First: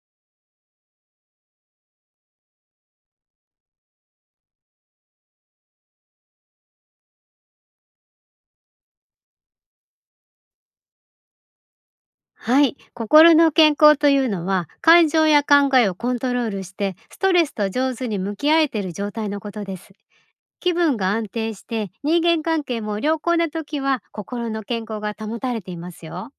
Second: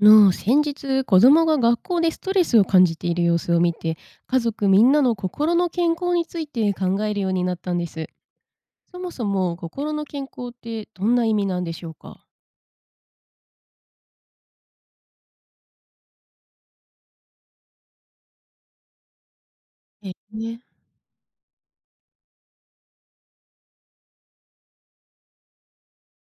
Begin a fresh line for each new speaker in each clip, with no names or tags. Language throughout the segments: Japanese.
先日子供が学校でストレスを感じている様子を見て、家族みんなの心の健康について考えるようになったんです。そもそも心の健康ってどんな意味なんでしょうか？
はい、心の健康というのは感情や考えをコントロールしてストレスと上手に向き合えている状態のことです。
ええ。ね。
気分が安定して人間関係も良好な時は心の健康が保たれていますよ。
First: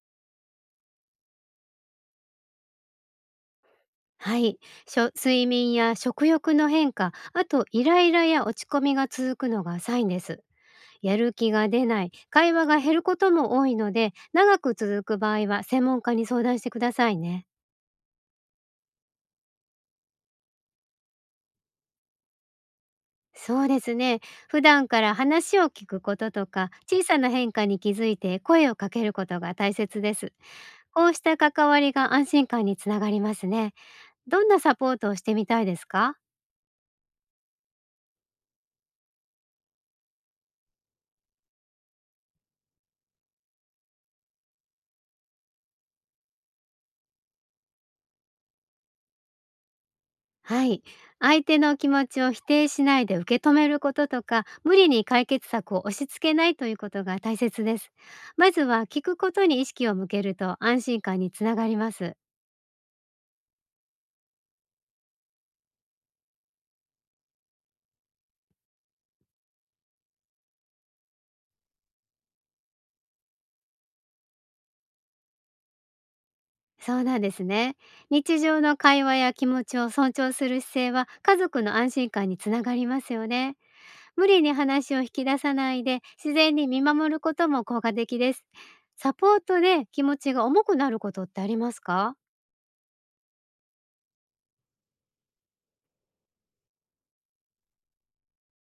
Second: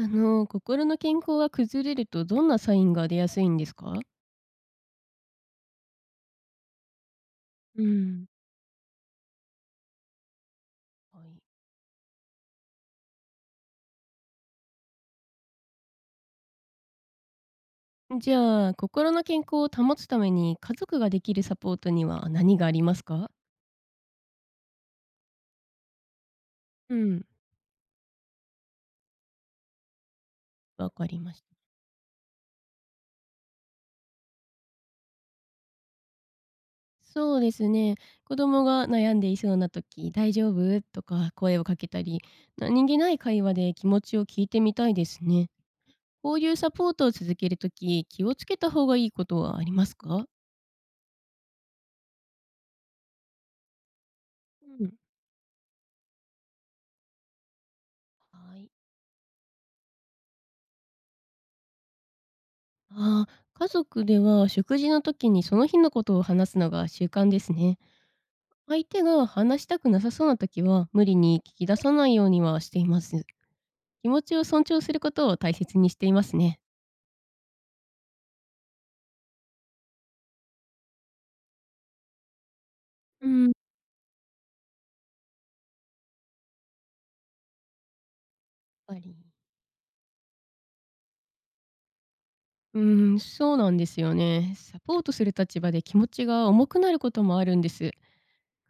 心の健康が崩れるとどんなサインが出やすいんですか？
はい、睡眠や食欲の変化、あと
う
イライラ
ん。
や落ち込みが続くのがサインです。や
は
る
い。
気が出ない、会話が減ることも多いので、長く続く場合は専門家に相談してくださいね。
じゃあ心の健康を保つために家族ができるサポートには何がありますか？
そうですね。普段から話を聞くこととか、
う
小さ
ん。
な変化に気づいて声をかけることが大切です。
わか
こう
り
し
ま
た
した。
関わりが安心感につながりますね。どんなサポートをしてみたいですか？
そうですね。子供が悩んでいそうな時、大丈夫とか声をかけたり、何気ない会話で気持ちを聞いてみたいですね。こういうサポートを続けるとき、気をつけた方がいいことはありますか？
はい。相手の気持ちを否定しないで受け止めることとか、無
う
理
ん。
に解決策を押し付けないということが大切です。ま
は
ず
い。
は聞くことに意識を向けると安心感につながります。
ああ、家族では食事の時にその日のことを話すのが習慣ですね。相手が話したくなさそうな時は無理に聞き出さないようにはしています。気持ちを尊重することを大切にしていますね。
そうなんですね。日常の会話や気持ちを尊重する姿勢は、家族の安心感につながりますよ
うん、やっ
ね。無理に話を引き出さないで自然に見守ることも効果的です。
ぱ
サ
り。
ポートで気持ちが重くなることってありますか？
うーん、そうなんですよね。サポートする立場で気持ちが重くなることもあるんです。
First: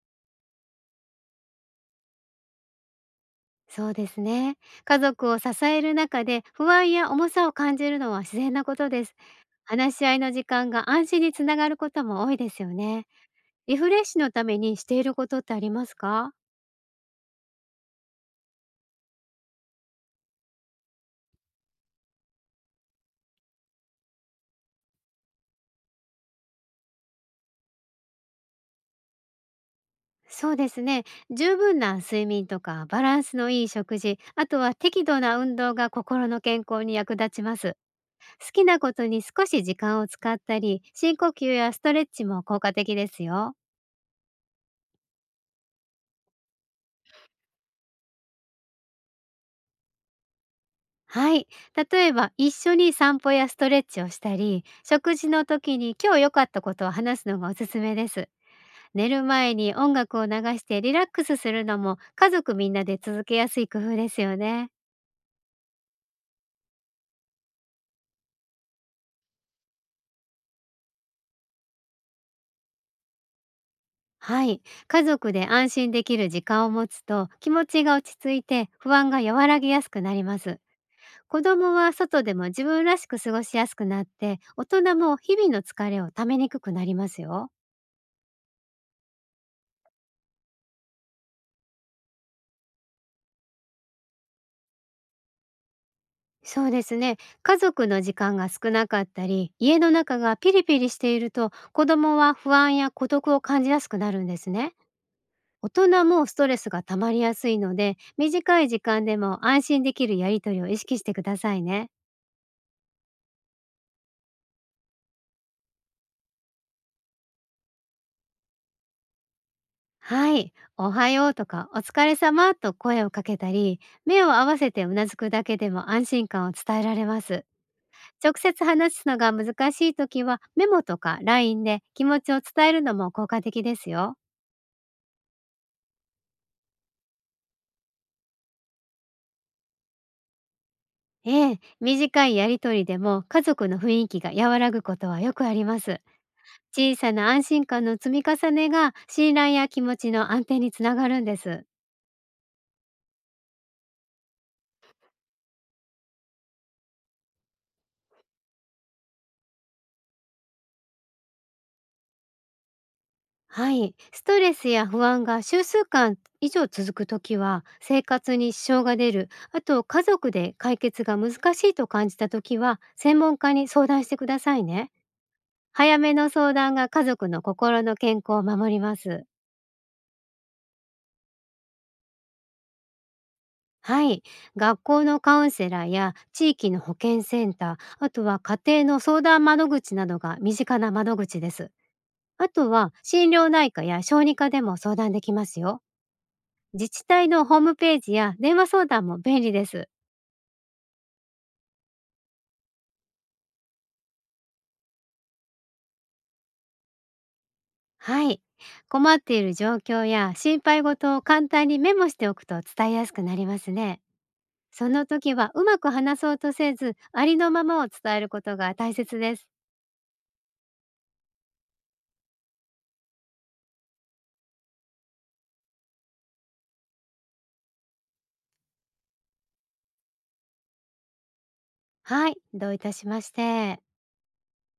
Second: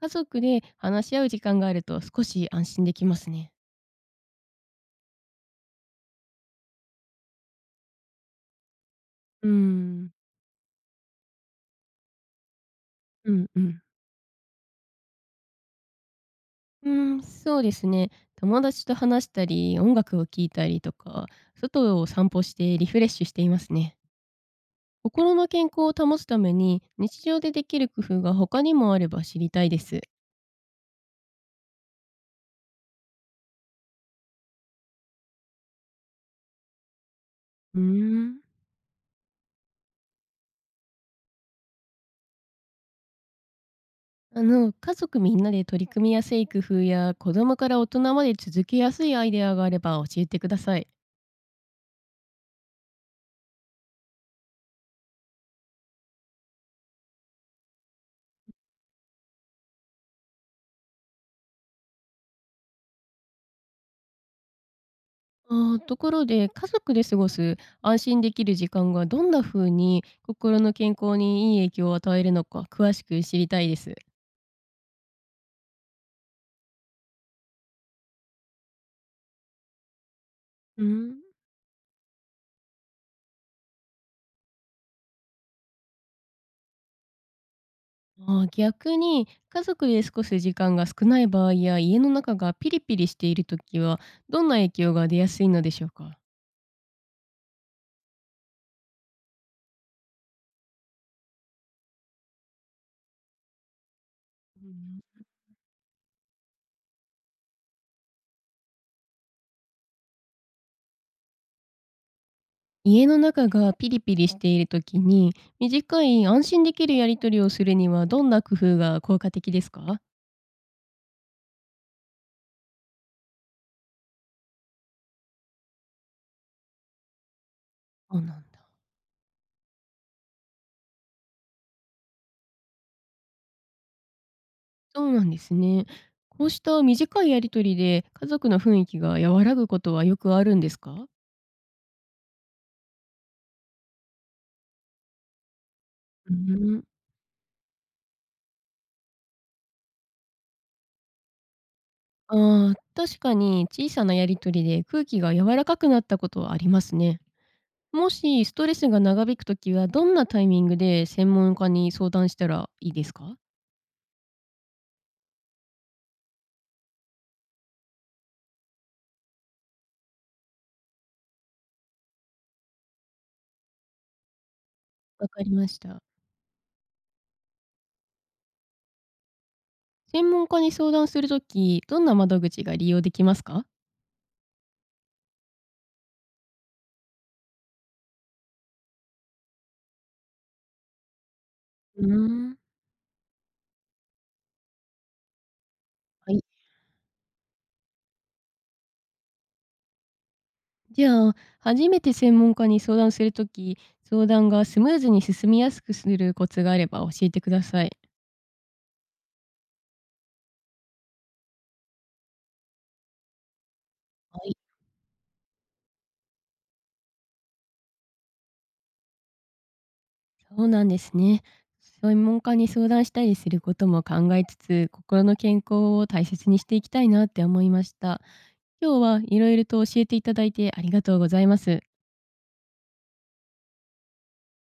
家族で話し合う時間があると少し安心できますね。
そうですね。家族を支える中で不安や重さを感じるのは自然なことです。
うー
話し
ん。
合いの時間が安心につながることも多いですよね。
うんう
リ
ん。
フレッシュのためにしていることってありますか？
うーん、そうですね。友達と話したり、音楽を聴いたりとか、外を散歩してリフレッシュしていますね。心の健康を保つために、日常でできる工夫が他にもあれば知りたいです。
そうですね。十分な睡眠とか、バランスのいい食事、あとは適度な運動が心の健康に役立ちます。
うーん。
好きなことに少し時間を使ったり、深呼吸やストレッチも効果的ですよ。
家族みんなで取り組みやすい工夫や子供から大人まで続けやすいアイデアがあれば教えてください。
はい。例えば一緒に散歩やストレッチをしたり、食事の時に今日良かったことを話すのがおすすめです。寝る前に音楽を流してリラックスするのも、家族みんなで続けやすい工夫ですよね。
あー、ところで家族で過ごす安心できる時間がどんな風に心の健康にいい影響を与えるのか詳しく知りたいです。
はい。家族で安心できる時間を持つと、気持ちが落ち着いて不安が和らぎやすくなります。
うん。
子供は外でも自分らしく過ごしやすくなって、大人も日々の疲れをためにくくなりますよ。
あー、逆に家族で過ごす時間が少ない場合や家の中がピリピリしている時はどんな影響が出やすいのでしょうか？
そうですね。家族の時間が少なかったり、家の中がピリピリしていると、子供は不安や孤独を感じやすくなるんですね。大人もストレスが溜まりやすいので、短い時間でも安心できるやりとりを意識してくださいね。
家の中がピリピリしている時に、短い安心できるやり取りをするにはどんな工夫が効果的ですか？
はい、おはようとかお疲れ様と声をかけたり、目を合わせてうなずくだけでも安心感を伝えられます。
そう
直
なん
接
だ。
話すのが難しい時は、メモとか LINE で気持ちを伝えるのも効果的ですよ。
そうなんですね。こうした短いやり取りで、家族の雰囲気が和らぐことはよくあるんですか？
ええ、短いやりとりでも家族の雰囲気が和らぐことはよくあります。
うん。
小さな安心感の積み重ねが、信頼や気持ちの安定につながるんです。
ああ、確かに小さなやり取りで空気が柔らかくなったことはありますね。もしストレスが長引くときは、どんなタイミングで専門家に相談したらいいですか？
はい。ストレスや不安が数週数間以上続くときは、生活に支障が出る、あと家族で解決が難しいと感じたときは、専門家に相談してくださいね。
わかりまし
早
た。
めの相談が家族の心の健康を守ります。
専門家に相談するとき、どんな窓口が利用できますか？
はい。学校のカウンセラーや地域の保健センター、あとは家庭の相談窓口などが身近な窓口です。
うー
あ
ん。
とは心療内科や小児科でも相談できますよ。
はい。
自治体のホームページや電話相談も便利です。
じゃあ、初めて専門家に相談するとき、相談がスムーズに進みやすくするコツがあれば教えてください。
はい。困っている状況や心配事を簡単にメモしておくと伝えやすくなりますね。
はい。
その時はうまく話そうとせず、ありのままを伝えることが大切です。
そうなんですね。専門家に相談したりすることも考えつつ、心の健康を大切にしていきたいなって思いました。今日はいろいろと教えていただいてありがとうございます。
はい。どういたしまして。